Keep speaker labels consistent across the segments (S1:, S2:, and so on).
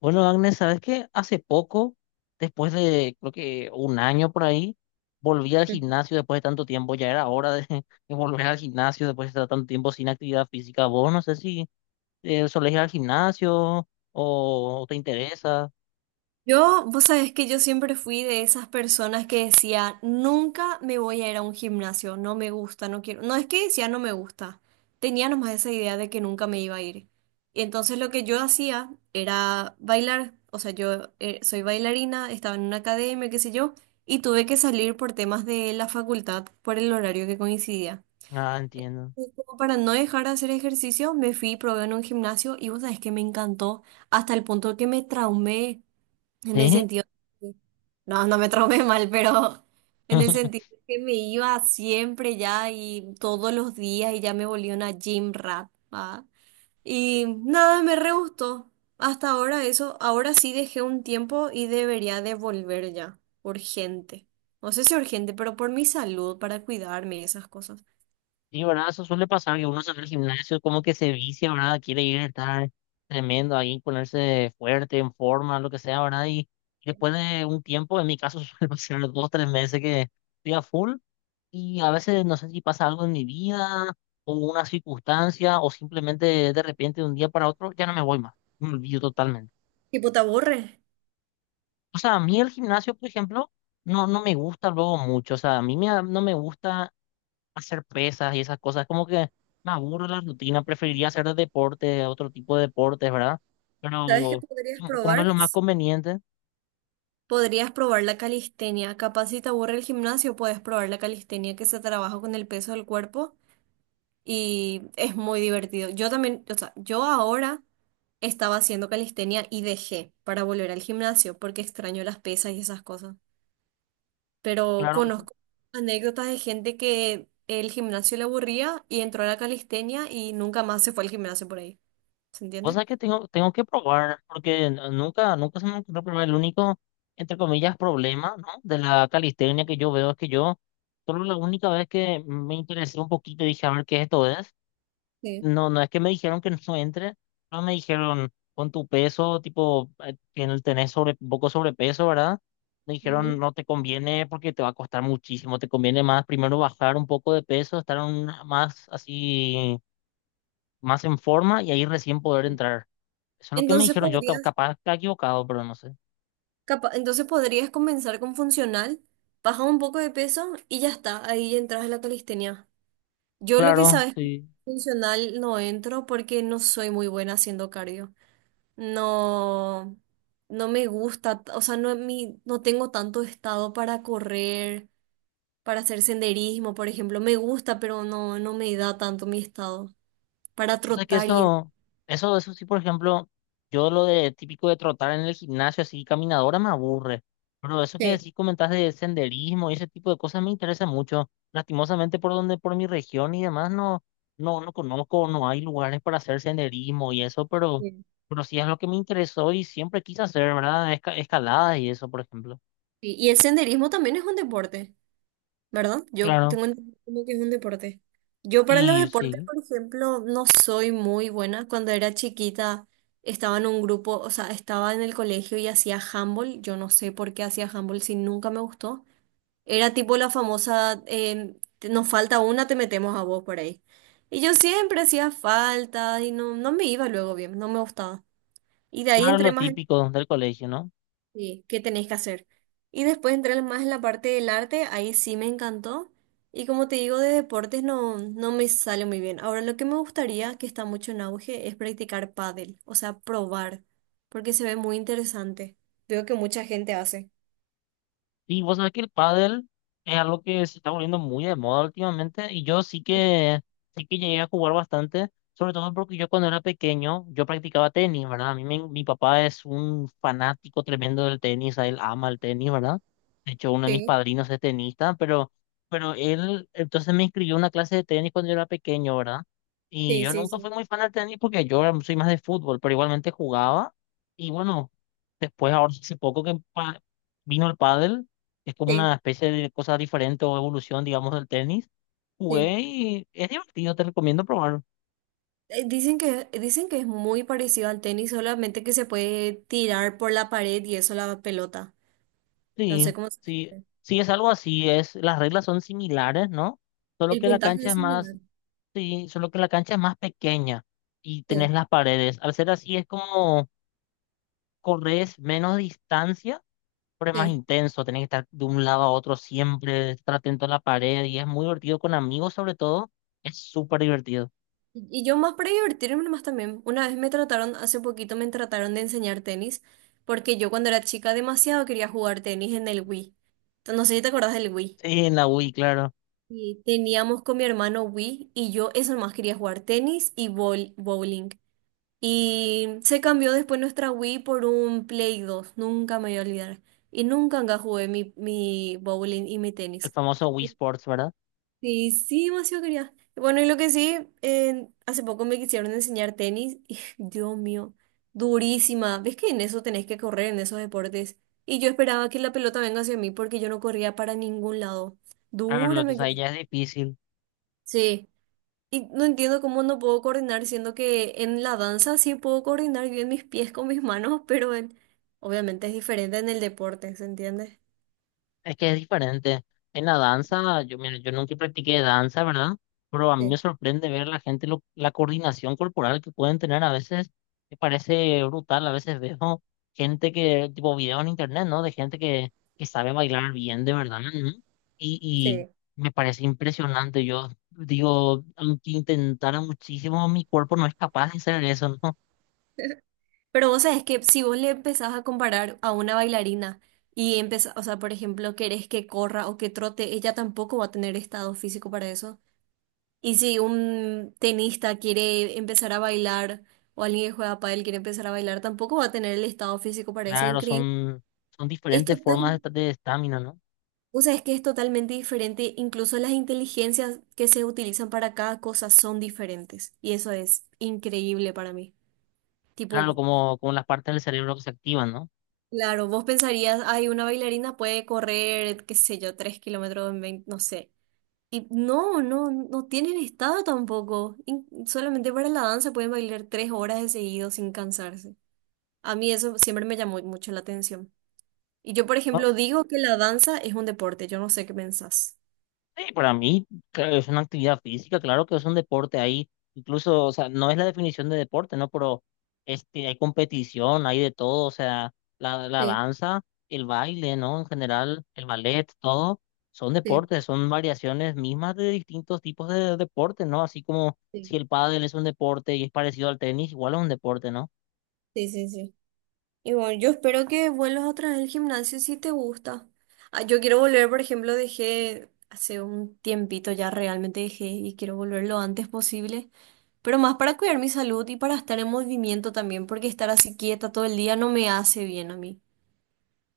S1: Bueno, Agnes, ¿sabes qué? Hace poco, después de creo que un año por ahí, volví al gimnasio después de tanto tiempo. Ya era hora de, de volver al gimnasio después de estar tanto tiempo sin actividad física. Vos no sé si solés ir al gimnasio o te interesa.
S2: Yo, vos sabés que yo siempre fui de esas personas que decía, nunca me voy a ir a un gimnasio, no me gusta, no quiero. No es que decía no me gusta, tenía nomás esa idea de que nunca me iba a ir. Y entonces lo que yo hacía era bailar, o sea, yo soy bailarina, estaba en una academia, qué sé yo, y tuve que salir por temas de la facultad, por el horario que coincidía.
S1: Ah, entiendo.
S2: Y como para no dejar de hacer ejercicio, me fui y probé en un gimnasio y vos sabés que me encantó hasta el punto que me traumé. En el
S1: ¿Sí?
S2: sentido, no me traumé mal, pero en el sentido que me iba siempre ya y todos los días y ya me volví una gym rat, ¿va? Y nada, me re gustó. Hasta ahora eso, ahora sí dejé un tiempo y debería de volver ya, urgente. No sé si urgente, pero por mi salud, para cuidarme y esas cosas.
S1: Sí, ¿verdad? Eso suele pasar que uno se va al gimnasio como que se vicia, ¿verdad? Quiere ir a estar tremendo ahí, ponerse fuerte, en forma, lo que sea, ¿verdad? Y después de un tiempo, en mi caso, suele pasar dos, tres meses que estoy a full, y a veces no sé si pasa algo en mi vida o una circunstancia o simplemente de repente de un día para otro ya no me voy más, me olvido totalmente.
S2: Tipo, ¿te aburre?
S1: O sea, a mí el gimnasio, por ejemplo, no, no me gusta luego mucho, o sea, a mí me, no me gusta hacer pesas y esas cosas. Como que me aburro la rutina, preferiría hacer deporte, otro tipo de deportes, ¿verdad?
S2: ¿Sabes qué
S1: Pero
S2: podrías
S1: como como es
S2: probar?
S1: lo más conveniente,
S2: Podrías probar la calistenia. Capaz si te aburre el gimnasio, puedes probar la calistenia que se trabaja con el peso del cuerpo y es muy divertido. Yo también, o sea, yo ahora estaba haciendo calistenia y dejé para volver al gimnasio porque extraño las pesas y esas cosas. Pero
S1: claro,
S2: conozco anécdotas de gente que el gimnasio le aburría y entró a la calistenia y nunca más se fue al gimnasio por ahí. ¿Se entiende?
S1: cosas que tengo, tengo que probar, porque nunca, nunca se me ocurrió probar. El único, entre comillas, problema, ¿no? De la calistenia que yo veo es que yo, solo la única vez que me interesé un poquito y dije, a ver qué esto es.
S2: Sí.
S1: No, no es que me dijeron que no entre, no me dijeron con tu peso, tipo, que en tenés sobre, poco sobrepeso, ¿verdad? Me dijeron
S2: Ujú.
S1: no te conviene porque te va a costar muchísimo, te conviene más primero bajar un poco de peso, estar más así, más en forma y ahí recién poder entrar. Eso es lo que me
S2: Entonces
S1: dijeron, yo
S2: podrías
S1: capaz está equivocado, pero no sé.
S2: Capa- entonces podrías comenzar con funcional, bajas un poco de peso y ya está, ahí ya entras a la calistenia. Yo lo que
S1: Claro,
S2: sabes,
S1: sí.
S2: funcional no entro porque no soy muy buena haciendo cardio. No, no me gusta, o sea, no, mi, no tengo tanto estado para correr, para hacer senderismo, por ejemplo. Me gusta, pero no me da tanto mi estado para
S1: O sea que
S2: trotar y...
S1: eso sí, por ejemplo, yo lo de típico de trotar en el gimnasio, así caminadora, me aburre. Pero eso que
S2: Sí,
S1: sí comentas de senderismo y ese tipo de cosas me interesa mucho. Lastimosamente por donde, por mi región y demás, no, no, no conozco, no hay lugares para hacer senderismo y eso,
S2: sí.
S1: pero sí es lo que me interesó y siempre quise hacer, ¿verdad? Escaladas y eso, por ejemplo.
S2: Sí, y el senderismo también es un deporte. ¿Verdad? Yo
S1: Claro.
S2: tengo entendido que es un deporte. Yo para los
S1: Y
S2: deportes,
S1: sí,
S2: por ejemplo, no soy muy buena. Cuando era chiquita estaba en un grupo, o sea, estaba en el colegio y hacía handball. Yo no sé por qué hacía handball si nunca me gustó. Era tipo la famosa, te- nos falta una, te metemos a vos por ahí. Y yo siempre hacía falta y no me iba luego bien, no me gustaba. Y de ahí
S1: claro,
S2: entré
S1: lo
S2: más.
S1: típico del colegio, ¿no?
S2: Sí, ¿qué tenés que hacer? Y después entrar más en la parte del arte, ahí sí me encantó. Y como te digo, de deportes no me sale muy bien. Ahora, lo que me gustaría, que está mucho en auge, es practicar pádel, o sea, probar, porque se ve muy interesante. Veo que mucha gente hace.
S1: Y vos sabés que el pádel es algo que se está volviendo muy de moda últimamente y yo sí que llegué a jugar bastante, sobre todo porque yo cuando era pequeño yo practicaba tenis, ¿verdad? A mí mi papá es un fanático tremendo del tenis, a él ama el tenis, ¿verdad? De hecho, uno de mis
S2: Sí,
S1: padrinos es tenista, pero él entonces me inscribió a una clase de tenis cuando yo era pequeño, ¿verdad? Y
S2: sí,
S1: yo
S2: sí,
S1: nunca
S2: sí,
S1: fui muy fan del tenis porque yo soy más de fútbol, pero igualmente jugaba y bueno, después ahora hace poco que vino el pádel, es como una
S2: sí,
S1: especie de cosa diferente o evolución, digamos, del tenis.
S2: sí.
S1: Jugué y es divertido, te recomiendo probar.
S2: Dicen dicen que es muy parecido al tenis, solamente que se puede tirar por la pared y eso la pelota. No
S1: Sí,
S2: sé cómo se
S1: sí,
S2: dice.
S1: sí, es algo así, es, las reglas son similares, ¿no? Solo
S2: El
S1: que la
S2: puntaje
S1: cancha
S2: es
S1: es
S2: similar.
S1: más, sí, solo que la cancha es más pequeña y tenés
S2: Sí,
S1: las paredes. Al ser así es como corres menos distancia, pero es más
S2: sí.
S1: intenso, tenés que estar de un lado a otro siempre, estar atento a la pared y es muy divertido con amigos sobre todo, es súper divertido.
S2: Y yo más para divertirme más también. Una vez me trataron, hace poquito me trataron de enseñar tenis, porque yo cuando era chica demasiado quería jugar tenis en el Wii. Entonces, no sé si te acordás del Wii.
S1: Sí, en la Wii, claro,
S2: Y teníamos con mi hermano Wii y yo eso nomás quería jugar tenis y bowl- bowling. Y se cambió después nuestra Wii por un Play dos, nunca me voy a olvidar. Y nunca nunca jugué mi, mi bowling y mi
S1: el
S2: tenis.
S1: famoso Wii Sports, ¿verdad?
S2: Sí, sí, demasiado quería. Bueno, y lo que sí, hace poco me quisieron enseñar tenis y Dios mío, durísima. ¿Ves que en eso tenés que correr, en esos deportes? Y yo esperaba que la pelota venga hacia mí porque yo no corría para ningún lado.
S1: Claro,
S2: Dura me
S1: entonces ahí
S2: quedó.
S1: ya es difícil.
S2: Sí, y no entiendo cómo no puedo coordinar, siendo que en la danza sí puedo coordinar bien mis pies con mis manos, pero en- obviamente es diferente en el deporte, ¿se entiende?
S1: Es que es diferente. En la danza, yo, mira, yo nunca practiqué danza, ¿verdad? Pero a mí me
S2: Sí,
S1: sorprende ver la gente, la coordinación corporal que pueden tener a veces. Me parece brutal. A veces veo gente que, tipo videos en internet, ¿no? De gente que sabe bailar bien, de verdad, ¿no? Y, y
S2: sí.
S1: me parece impresionante. Yo digo, aunque intentara muchísimo, mi cuerpo no es capaz de hacer eso, ¿no?
S2: Pero vos sabés que si vos le empezás a comparar a una bailarina y empezás, o sea, por ejemplo, querés que corra o que trote, ella tampoco va a tener estado físico para eso. Y si un tenista quiere empezar a bailar o alguien que juega pádel quiere empezar a bailar, tampoco va a tener el estado físico para eso.
S1: Claro,
S2: Increíble.
S1: son, son
S2: Es
S1: diferentes formas
S2: total,
S1: de estamina, ¿no?
S2: o sea, es que es totalmente diferente. Incluso las inteligencias que se utilizan para cada cosa son diferentes. Y eso es increíble para mí.
S1: Claro,
S2: Tipo,
S1: como, como las partes del cerebro que se activan, ¿no?
S2: claro, vos pensarías, ay, una bailarina puede correr, qué sé yo, 3 kilómetros en 20, no sé. Y no tienen estado tampoco. In- solamente para la danza pueden bailar 3 horas de seguido sin cansarse. A mí eso siempre me llamó mucho la atención. Y yo, por
S1: No,
S2: ejemplo, digo que la danza es un deporte. Yo no sé qué pensás.
S1: sí, para mí, claro, es una actividad física, claro que es un deporte ahí, incluso, o sea, no es la definición de deporte, ¿no? Pero este, hay competición, hay de todo, o sea, la
S2: Sí,
S1: danza, el baile, ¿no? En general, el ballet, todo, son
S2: sí,
S1: deportes, son variaciones mismas de distintos tipos de deportes, ¿no? Así como si
S2: sí.
S1: el pádel es un deporte y es parecido al tenis, igual es un deporte, ¿no?
S2: Sí, sí, sí. Y bueno, yo espero que vuelvas otra vez al gimnasio si te gusta. Ah, yo quiero volver, por ejemplo, dejé hace un tiempito ya realmente dejé y quiero volver lo antes posible, pero más para cuidar mi salud y para estar en movimiento también, porque estar así quieta todo el día no me hace bien a mí.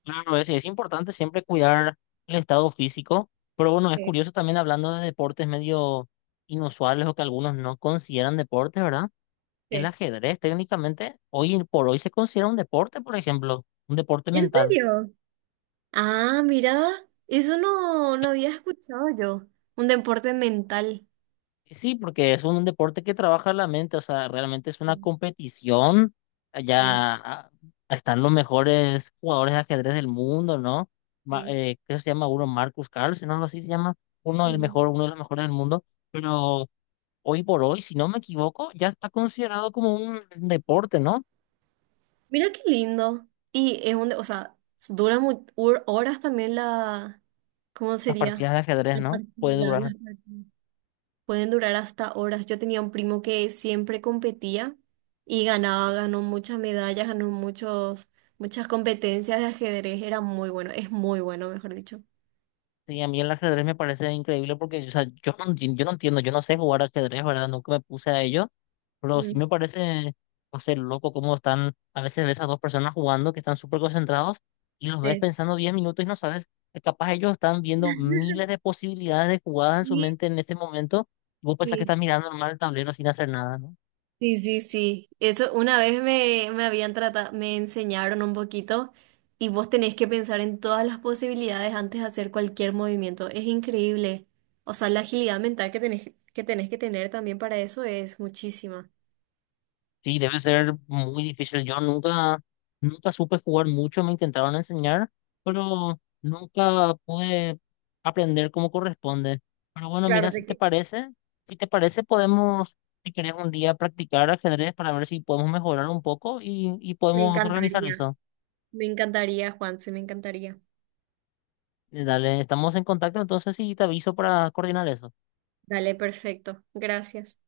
S1: Claro, es importante siempre cuidar el estado físico, pero bueno, es
S2: Sí,
S1: curioso también hablando de deportes medio inusuales o que algunos no consideran deportes, ¿verdad? El
S2: sí.
S1: ajedrez técnicamente hoy por hoy se considera un deporte, por ejemplo, un deporte
S2: ¿En
S1: mental.
S2: serio? Ah, mira, eso no, no había escuchado yo. Un deporte mental.
S1: Y sí, porque es un deporte que trabaja la mente, o sea, realmente es una
S2: Sí,
S1: competición.
S2: sí,
S1: Allá ah, están los mejores jugadores de ajedrez del mundo, ¿no?
S2: sí,
S1: ¿Qué se llama uno? Marcus Carlsen, ¿no? Algo así se llama. Uno,
S2: sí,
S1: el
S2: sí.
S1: mejor, uno de los mejores del mundo. Pero hoy por hoy, si no me equivoco, ya está considerado como un deporte, ¿no?
S2: Mira qué lindo. Y es un, o sea, dura mu- hor- horas también la, ¿cómo
S1: Las partidas
S2: sería?
S1: de ajedrez,
S2: La
S1: ¿no? Puede
S2: partida,
S1: durar.
S2: las partidas. Pueden durar hasta horas. Yo tenía un primo que siempre competía y ganaba, ganó muchas medallas, ganó muchos, muchas competencias de ajedrez. Era muy bueno, es muy bueno, mejor dicho.
S1: Sí, a mí el ajedrez me parece increíble porque, o sea, yo no, yo no entiendo, yo no sé jugar ajedrez, ¿verdad? Nunca me puse a ello, pero sí
S2: Mm,
S1: me parece, no sé, loco cómo están, a veces ves a dos personas jugando que están súper concentrados y los ves
S2: sí.
S1: pensando 10 minutos y no sabes, capaz ellos están viendo miles de posibilidades de jugadas en su
S2: Sí,
S1: mente en este momento y vos pensás que estás
S2: sí.
S1: mirando normal el tablero sin hacer nada, ¿no?
S2: Sí, sí, sí. Eso una vez me, me habían tratado, me enseñaron un poquito y vos tenés que pensar en todas las posibilidades antes de hacer cualquier movimiento. Es increíble. O sea, la agilidad mental que tenés que tener también para eso es muchísima.
S1: Sí, debe ser muy difícil. Yo nunca, nunca supe jugar mucho, me intentaron enseñar, pero nunca pude aprender como corresponde. Pero bueno,
S2: Claro,
S1: mira, si
S2: te
S1: te
S2: que-
S1: parece, si te parece, podemos, si querés un día practicar ajedrez para ver si podemos mejorar un poco y
S2: me
S1: podemos organizar
S2: encantaría.
S1: eso.
S2: Me encantaría, Juanse, me encantaría.
S1: Dale, estamos en contacto entonces y te aviso para coordinar eso.
S2: Dale, perfecto. Gracias.